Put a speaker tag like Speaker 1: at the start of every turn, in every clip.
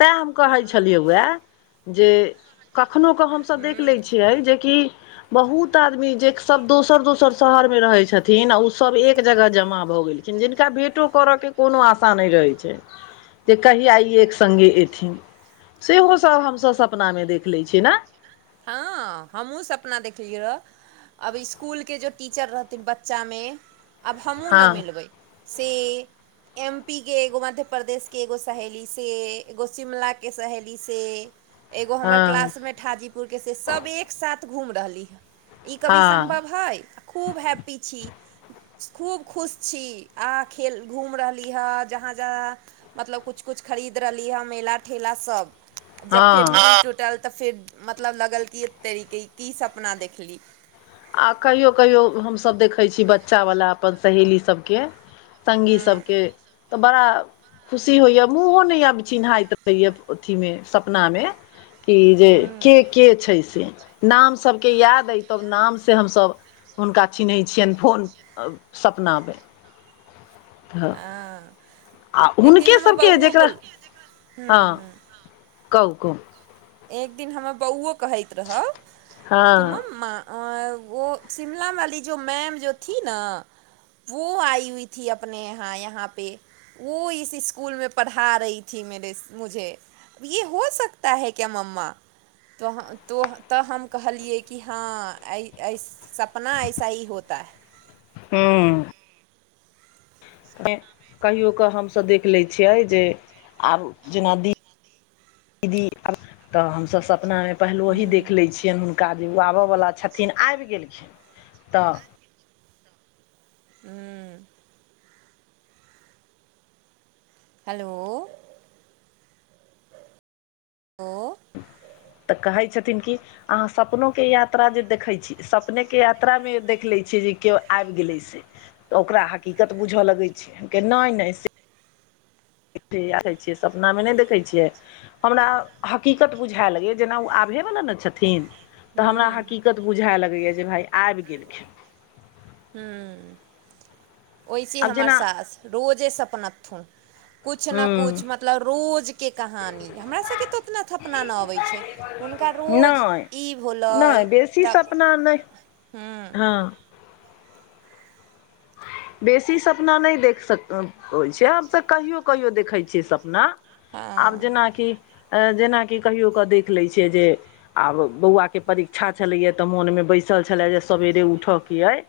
Speaker 1: सएह हम कहै छलियै वा जे हम कखनो क हम स देख लै छियै जेकी बहुत आदमी जेकी सब दोसर दोसर शहर मे रहै छथिन आ उ सब एक एक जगह जमा भऽ गेलखिन जिनका भेटो करय के कोनो आशा नै रहै छै जे कहिआ ई एक संगे एथिन सेहो सब हमसब सपनामे देख लै छियै नाय
Speaker 2: हँ हमहूँ सपना देखलियै रहए आब इस्कुलके जे टीचर रहथिन बच्चामे आब हमहूँ
Speaker 1: हँ
Speaker 2: न मिलबै से एम पी के एगो मध्य प्रदेश के एगो सहेली से एगो शिमलाके सहेली से एगो हमर
Speaker 1: हँ
Speaker 2: क्लासमे ठाजीपुरके से सब एकसाथ घूम रहली हँ ई कवि
Speaker 1: हँ
Speaker 2: सम्भव हइ आ खूब हैप्पी छी खूब खुश छी आहाँ खेल घूम रहली हँ जहाँ जहाँ मतलब कुछ कुछ खरीद रहली हँ मेला ठेला सब जब फेर
Speaker 1: हँ
Speaker 2: नाथ टूटल तऽ फेर मतलब लगल की तरीके की सपना देखली
Speaker 1: आ कहियो कहियो हमसब देखै छी बच्चावला अपन सहेली सबके संगी
Speaker 2: हूँ
Speaker 1: सबके तऽ बड़ा खुशी होइए मूॅंहो नै आब चिन्हाइत रहैया अथीमे सपनामे कि जे
Speaker 2: हूँ
Speaker 1: के के छैय से नाम सबके याद अइ तब नाम से हम सब हुनका चिन्है छियनि फोन सपनामे तऽ
Speaker 2: हँ
Speaker 1: आ
Speaker 2: एक दिन
Speaker 1: हुनके
Speaker 2: हमर
Speaker 1: सभके
Speaker 2: बाबूहो
Speaker 1: जकरा
Speaker 2: बोल हूँ हूँ
Speaker 1: कहु कहु
Speaker 2: एक दिन हमर बौओ कहैत रहब कि
Speaker 1: हँ
Speaker 2: मम माँ [unintelligible] [unintelligible] [unintelligible] [unintelligible] तऽ हम कहलियै कि हँ [unintelligible] ऐस [unintelligible]
Speaker 1: हूँ [unintelligible] कहियो कऽ हम सब देख लै छियै जे आब जेना दी [inaudible] दी तऽ हम सभ सपना में पहिलोही
Speaker 2: हम्म
Speaker 1: देख लै छियन हुनका जे ओ आब वला छथिन आइब गेलखिन [inaudible] तऽ
Speaker 2: [unintelligible] हेलो [inaudible] ओ
Speaker 1: तऽ कहै छथिन कि अहाँ सपनो केँ यात्रा जे देखै छी सपने केँ यात्रा में देखलै छियै जे केओ आइब गेलै से तऽ ओकरा हकीकत बुझ लगै छै केँ नै नै से [unintelligible] सपना में नै देखै छियै हमरा हकीकत बुझाय लगैय जेना ओ आभै वला न छथिन तऽ हमरा
Speaker 2: हम्म
Speaker 1: हकीकत बुझाय लगैए जे भाय आइब गेलखिन
Speaker 2: हु [inaudible] वैसे
Speaker 1: आब
Speaker 2: हमर
Speaker 1: जेना
Speaker 2: सास रोजे सपनेथु कुछ न
Speaker 1: हूँ
Speaker 2: कुछ मतलब रोज केँ कहानी हमरा सब केँ तऽ उतना थपना ना अबै छै हुनका रोज
Speaker 1: नहि
Speaker 2: ई
Speaker 1: नहि
Speaker 2: भोलैय
Speaker 1: बेसी
Speaker 2: तऽ
Speaker 1: सपना नहि
Speaker 2: [unintelligible]
Speaker 1: हँ बेसी सपना नै देख सक होइ छै हम सभ कहियो कहियो देखै छियै सपना आब
Speaker 2: हँ
Speaker 1: जेनाकि ए जेनाकि कहियो कऽ देख लै छियै जे आब बौआ केँ परीक्षा छलै ए तऽ मोन में बैसल छला जे सवेरे उठे केँ अइ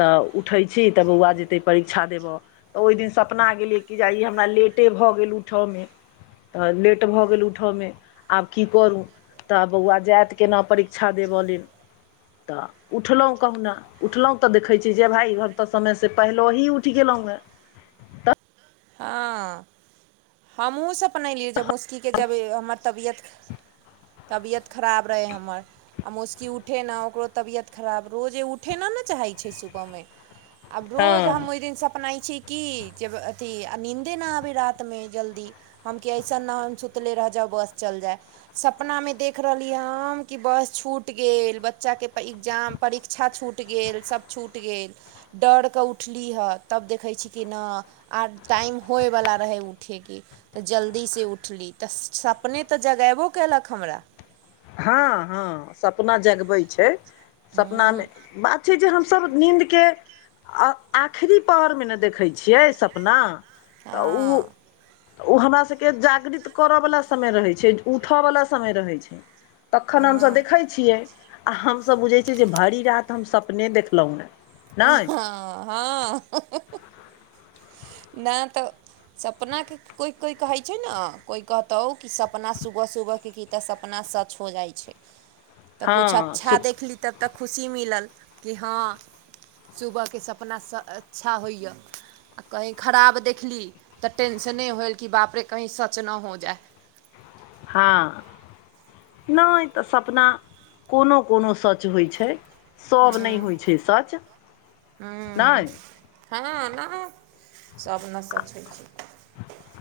Speaker 1: तऽ उठै छी तऽ बौआ जेतै परीक्षा देब तऽ ओइ दिन सपना गेलियै कि जे ई हमरा लेटे भऽ गेल उठ में तऽ लेट भऽ गेल उठ में आब की करू तऽ बौआ जैत केना परीक्षा देब लेल तऽ उठलौं कहुना उठलौं तऽ देखै छी जे भाइ भ तऽ समय से पहिलोही उठ गेलौए
Speaker 2: हँ हमहूँ सपनेलयै जब मुस्की केँ जब हमर तबियत [inaudible] तबियत खराब रहै हमर आ मुस्की उठे न ओकरो तबियत खराब रोजे उठे न ने चाहै छै सुबह में आब रोज हम
Speaker 1: हँ
Speaker 2: ओय दिन सपनै छी कि जे ब अथी आ नीन्दे ना आबै रात में जल्दी हम कि अइसन नै है हम सुतले रह जाउ बस चल जाइ सपना में देख रहलि हम कि बस छूटि गेल बच्चा केँ एग्जाम परीक्षा छूट गेल सब छूट गेल डर कऽ उठली हऽ तब देखै छी कि ना आर टाइम होइ वला रहै उठे केँ तऽ जल्दी से उठली तऽ सपने तऽ जगेबो कयेलक हमरा
Speaker 1: हँ हऽ ह सपना जगबै छै सपना में
Speaker 2: हूँ
Speaker 1: बात छै जे हम सभ नीन्द केँ आ आखिरी पहर में न देखै छियै सपना तऽ उ
Speaker 2: हँ
Speaker 1: तऽ ओ हमरा सभ केँ जागृत कर वला समय रहै छै उठ वला समय रहै छै तखन हम सभ
Speaker 2: हँ
Speaker 1: देखैत छियै आ हम सभ बुझै छियै जे भरि रात हम सपने देखलौ है
Speaker 2: [unintelligible] ने तऽ सपना केँ कोइ कोइ कहै छै न कोइ कहतौ कि सपना सुबह सुबह केँ की तऽ सपना सच हो जाइ छै [inaudible] तऽ
Speaker 1: हँ
Speaker 2: कुछ अच्छा
Speaker 1: सु
Speaker 2: देखली तब तक खुशी मिलल कि हँ सुबह केँ सपना स अच्छा होए आ कहीँ खराब देखली तऽ टेंशने होइल कि बाप रे कहीँ सच ना हो जाइ
Speaker 1: हँ नै तऽ सपना कोनो कोनो सच होइ छै सभ नै होइ छै सच [inaudible] नै
Speaker 2: [unintelligible] सब न सच होय छै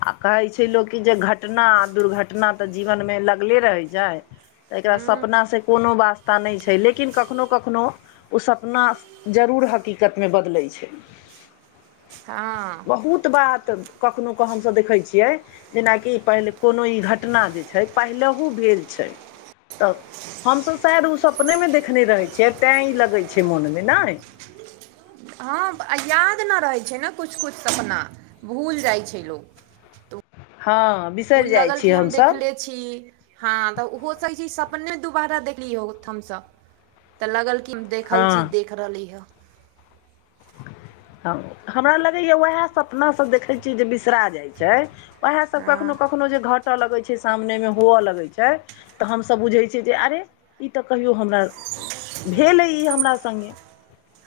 Speaker 1: आ कहै छै लोक की जे घटना आ दुर्घटना तऽ जीवन में लगले रहै छै तऽ एकरा
Speaker 2: हूँ
Speaker 1: सपना स कोनो वास्ता नै छै लेकिन कखनो कखनो ओ सपना जरूर हकीकत में बदलै छै
Speaker 2: हँ
Speaker 1: [inaudible] बहुत बात कखनो कऽ हम सभ देखै छियै जेना कि पहिले कोनो ई घटना जे छै पहिलहु भेल छै तऽ हम सभ शायद ओ सपने में देखने रहै छियै तै ई लगै छै मोन में नै
Speaker 2: हँ याद न रहै छै न किछु किछु सपना भूल जाइ छै लोक तऽ
Speaker 1: हँ बिसैर
Speaker 2: कुल
Speaker 1: जाइ
Speaker 2: लगल
Speaker 1: छी
Speaker 2: कि
Speaker 1: हम सब
Speaker 2: देखले छी हँ तऽ [unintelligible] छै सपने दुबारा देखली हम सब तऽ लगल की देखल
Speaker 1: हँ
Speaker 2: चीज देख रहली हऽ
Speaker 1: तऽ हमरा लगै यऽ उहै सपना सब देखै छियै जे बिसरा जाइ छै वहै सब कखनो
Speaker 2: हँ
Speaker 1: कखनो। कखननो जे घट लगै छै सामने में हुवअ लगैत छै तऽ हम सभ बुझै छियै जे अरे इ तऽ कहियौ हमरा भेल ऐ इ हमरा संगे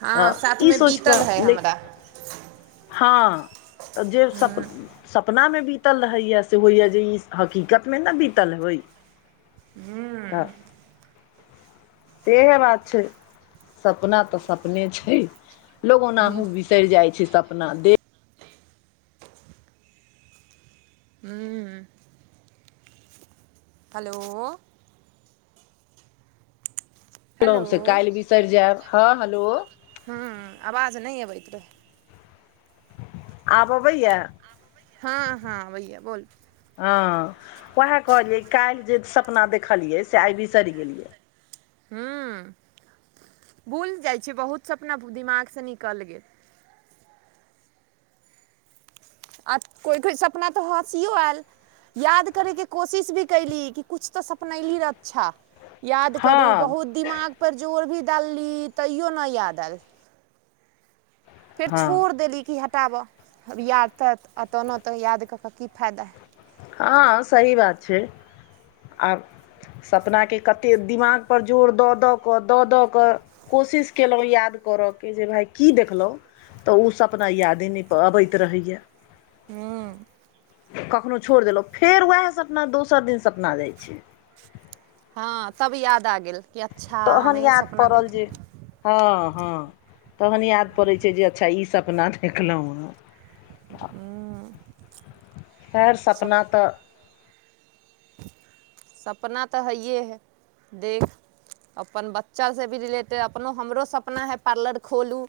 Speaker 2: हँ
Speaker 1: तऽ इ
Speaker 2: साथमे
Speaker 1: सोच
Speaker 2: बीतल
Speaker 1: तऽ
Speaker 2: है
Speaker 1: [unintelligible]
Speaker 2: हमरा
Speaker 1: हँ [inaudible] तऽ जे सप
Speaker 2: हूँ
Speaker 1: सपना में बीतल रहैए से होइए जे ई हकीकत में न बीतल होय
Speaker 2: हू
Speaker 1: तऽ सेहे बात छै [inaudible] सपना तऽ सपने छै लोग अनाहुँ [unintelligible] जाय छै सपना दे
Speaker 2: हू हलो हेलो
Speaker 1: [unintelligible] स काइल बिसैर जाइब ह हेलो
Speaker 2: हु आवाज नै अबैत रहै
Speaker 1: आब अबै यऽ
Speaker 2: हँ हँ आबै बोल
Speaker 1: हँ वैह कहलियै काल्हि जे सपना देखलियै से आइ बिसेर गेलियै
Speaker 2: हूँ [inaudible] भूल जाय छै बहुत सपना दिमाग स निकल गेल आ कोइ कोइ सपना तऽ हँसिओ ऐल याद करैके कोशिश भी कैली कि किछु तऽ सपनैली र अच्छा। याद करू
Speaker 1: हँ
Speaker 2: बहुत दिमाग पर जोर भी डालली तैयो नै याद ऐल फेर
Speaker 1: हँ
Speaker 2: छोड़ि देली कि हटाब याद तत आ तऽ ना तऽ याद कऽ कऽ की फायदा
Speaker 1: हँ सही बात छै [inaudible] आब सपना केँ कते दिमाग पर जोर दऽ दऽक दऽ दऽक। कोशिश कलौ याद करै केँ जे भाय की देखलौ तऽ उ सपना यादे नय पऽ अबैत रहैये
Speaker 2: हुँ
Speaker 1: कखनौ छोड़ देलौ फेर उएह सपना दोसर दिन सपना जाय छै
Speaker 2: हँ तब याद आ गेल कि अच्छा
Speaker 1: तहन
Speaker 2: हमे
Speaker 1: याद
Speaker 2: सपना
Speaker 1: पड़ल
Speaker 2: देखली।
Speaker 1: जे हँ हँ तहन याद पड़ै छै। जे अच्छा ई सपना देखलौं हँ। खैर
Speaker 2: सप
Speaker 1: सपना त।
Speaker 2: सपना तऽ हइए हइ देख। अपन बच्चासे भी रिलेटेड अपनो हमरो सपना हइ पार्लर खोलू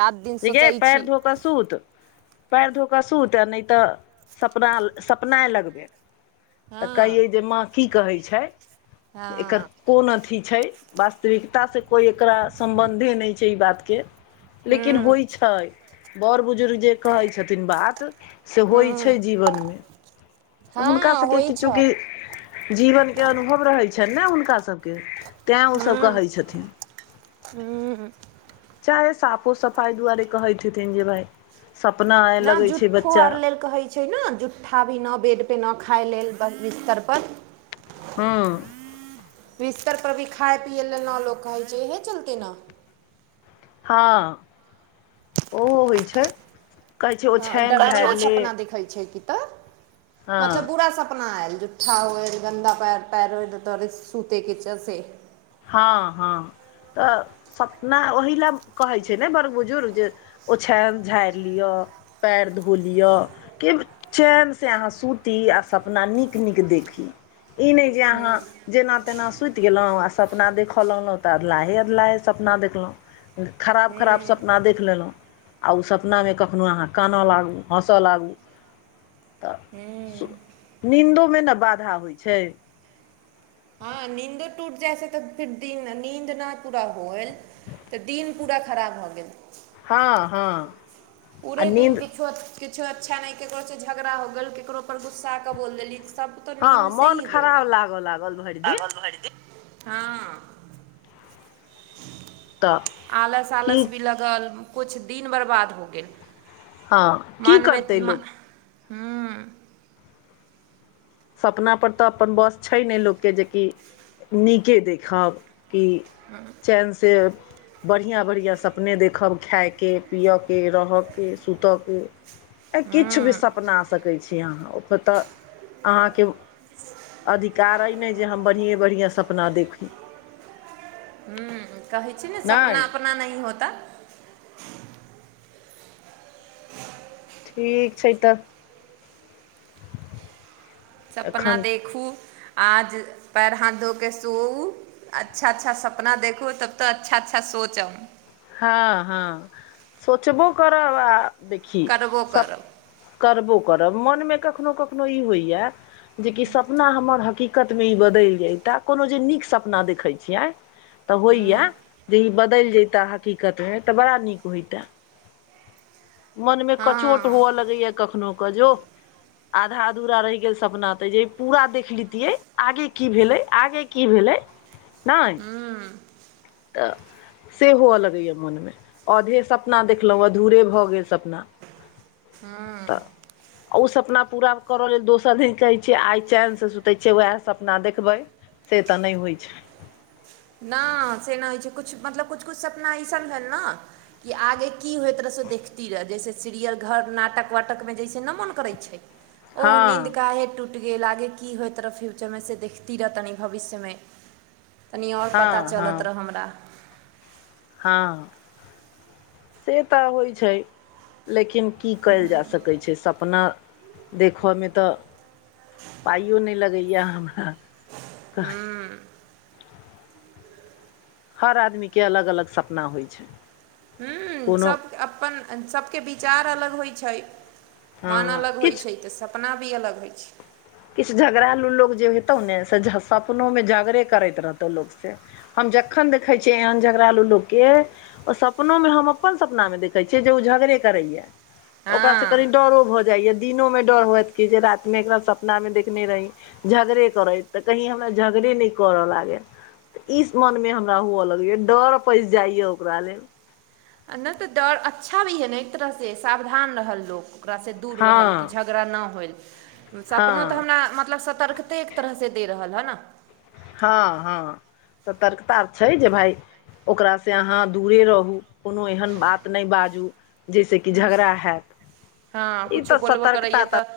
Speaker 2: रात दिन
Speaker 1: गे
Speaker 2: सोचैय
Speaker 1: पैर
Speaker 2: छी
Speaker 1: धो कऽ सुत पएर धोक कऽ सुत आ नय तऽ सपना सपनाइ लगबै। तऽ
Speaker 2: हँ
Speaker 1: कहियै जे माँ कि कहै छै एकर।
Speaker 2: हँ
Speaker 1: कोन अथी छै वास्तविकता से कोइ एकरा सम्बन्धे नय छै ई बातके लेकिन
Speaker 2: हूँ
Speaker 1: होइ छै बड़ बुजुर्ग जे कहै छथिन बात से होइ
Speaker 2: हूँ
Speaker 1: छै जीवन मे तऽ हुनका
Speaker 2: हँ
Speaker 1: सबके
Speaker 2: होइ
Speaker 1: की
Speaker 2: छै
Speaker 1: चूकी जीवन के अनुभव रहै छैन ने हुनका सब के तैँ ओसब कहैत छथिन
Speaker 2: हुँ
Speaker 1: चारे साफो सफाइ दुआरे कहैत हेथिन जे भाइ। सपना
Speaker 2: ना जूठो आर लेल कहै छै न जुठा भी न बेडपर न खाय लेल बस बिस्तर पर
Speaker 1: हँ
Speaker 2: बिस्तर पर भी खाय पिये लेल न लोक कहै छै इहे चलते न
Speaker 1: हँ ओहो होइ छै कहै छै
Speaker 2: हँ
Speaker 1: ओछानि
Speaker 2: डरावना
Speaker 1: झाड़ि ले
Speaker 2: सपना देखै छै कि तऽ मतलब
Speaker 1: हँ
Speaker 2: बुरा सपना आयल जे ठा होय गन्दा पैर- पैर ओय तऽ तोरे सूते किजैै से
Speaker 1: हँ हँ तऽ सपना ओहि लए कहै छै ने बड़ बुजुर्ग जे ओछानि झाड़ि लिअ पएर धो लिअ की चेनसे अहाँ सुती आ सपना नीक नीक देखी। ई नय जे अहाँ जेना तेना सुति गेलौं आ। सपना देखऽ लगलौं तऽ अदलाहे अदलाहे सपना देखलौं खराब खराप सपना देख लेलौं। आ उ सपनामे कखनहु अहाँ कानय लागू हँसय लागू तऽ
Speaker 2: हूँ
Speaker 1: सु नीन्दोमे न बाधा होइ छै।
Speaker 2: हँ नीन्दे टूट जाइ छै तऽ फिर दिन नींन्द न पूरा होएल तऽ दिन पूरा खराब भऽ गेल
Speaker 1: हँ हँ आ
Speaker 2: पूरे दिन
Speaker 1: नीन्द
Speaker 2: किछो अछ् किछो अच्छा नय ककरो से झगड़ा हो गेल केकरो पर गुस्सा के बोल देली सब तऽ
Speaker 1: हँ
Speaker 2: नींद
Speaker 1: मोन
Speaker 2: सेही
Speaker 1: खराब लागऽ लागल भरि दिन
Speaker 2: होयत हँ
Speaker 1: तऽ
Speaker 2: आलस
Speaker 1: की
Speaker 2: -आलस भी लग ल कुछ दिन बर्बाद हो गेल।
Speaker 1: हँ की
Speaker 2: मनमे
Speaker 1: करतै
Speaker 2: मन
Speaker 1: लोक
Speaker 2: हूँ
Speaker 1: सपना पर तऽ अपन बस छै नय लोक के जेकि नीके देखब कि
Speaker 2: हूँ
Speaker 1: टेनसेब बढ़िआँ बढ़िआँ सपने देखब खाय के पिय के रह के सुत के
Speaker 2: [unintelligible]
Speaker 1: आ किछ भी सपना आ सकै छी अहाँ ओत तऽ अहाँ के अधिकार अइ ने जे हम बढ़िेयाँ बढ़ियाँ सपना देखी।
Speaker 2: हू कहै छी ने सपना
Speaker 1: नहि
Speaker 2: उपना नहि होता
Speaker 1: ठीक छै तऽ
Speaker 2: सपना
Speaker 1: एखन
Speaker 2: देखू आज पैर हाथ धो कऽ सू अच्छा -अच्छा सपना देखू तब तऽ अच्छा- अच्छा सोचम
Speaker 1: हँ हँ सोचबो करब आ देखि
Speaker 2: करबो करब
Speaker 1: करबो करब मनमे कखनो कखनो ई होइएा जे कि सपना हमर हकीक द्कत मे ई बदलि जता कोनो जे नीक सपना देखै छियै तऽ होइया जे ई बदल दैल जइता हकीकत में त बड़ा निक होयता मन में कचोट
Speaker 2: हँ
Speaker 1: हुअ लगैय कखनो क जो।
Speaker 2: [unintelligible]
Speaker 1: आधा धूरा रहि गेल सपना ते जे पूरा देख लेतियै आगे की भेलै आगे की भेलै नय
Speaker 2: हूँ
Speaker 1: त से हुअ लगैया मोन में अधे सपना देखलो अधूरे भऽ गेल सपना।
Speaker 2: हँ
Speaker 1: आ उ सपना पूरा कर लेल दोसर दिन कहै छियै आय चैन स सुतै छियै उएह सपना देखबै से तऽ नय होइ छै।
Speaker 2: न से नय होइ छै किछु मतलब किछु किछु सपना अइसन भेल न की आगे की होइत रहे से देखती र जैसे सीरियल घर नाटक वाटक में जैसे न मन करेछै। [unintelligible]
Speaker 1: हँ
Speaker 2: ओहो नींन्द काहे टुट गेल आगे की होइत रहै फ्यूचरमे से देखती रह तनि भविष्यमे तनि और
Speaker 1: हँ
Speaker 2: पता
Speaker 1: हँ
Speaker 2: चलत र हमरा।
Speaker 1: हँ से तऽ होइ छै लेकिन की कयल जा सकै छै सपना देख में तऽ पाइयो नै लगैया हमरा
Speaker 2: हूँ
Speaker 1: हर आदमी के अलग अलग सपना होइ छै
Speaker 2: हूँ
Speaker 1: कोनो
Speaker 2: सब अपन सबके विचार अलग होइ छै
Speaker 1: हँ
Speaker 2: मान अलग होइ
Speaker 1: किछु
Speaker 2: छै तऽ सपना भी अलग होइ छै
Speaker 1: किछ झगड़ालू लोग जे हेतौ ने से सपनो में झगड़े करैत रहतौ लोक से हम जखन देखै छियै एहन झगड़ालू लोक के ओ सपनो मे हम अपन सपना न देखै छियै जे ओ झगड़े करैए ओकरा स कनि
Speaker 2: हँ
Speaker 1: डरो भऽ जाइया दिनों में डर होइत कि जे रात में एकर सप ना में देखने रही झगड़े करैत तऽ कहीं हमरा झगड़े नहि करअ लागै ईस मन मे हमरा हुअ लगैय डर पैस जाइए ओकरा लेल
Speaker 2: आ न तऽ डर अच्छा भी है ने एक तरह से सावधान रहल लोक ओकरा से दूर
Speaker 1: हँ
Speaker 2: रहल कि झगड़ा ओकरा न होइल सपनो
Speaker 1: हँ
Speaker 2: तऽ हमरा मतलब सतर्कते एक तरह से दे रहल ह ने
Speaker 1: हँ हँ सतर्कता छै जे भाय ओकरा से अहाँ दूरे रहू कोनो एहन बात नय बाजू जैसऽ कि झगड़ा
Speaker 2: हँ
Speaker 1: हैत ई
Speaker 2: किछु
Speaker 1: तऽ
Speaker 2: बोलबो करैए
Speaker 1: सतर्कता तऽ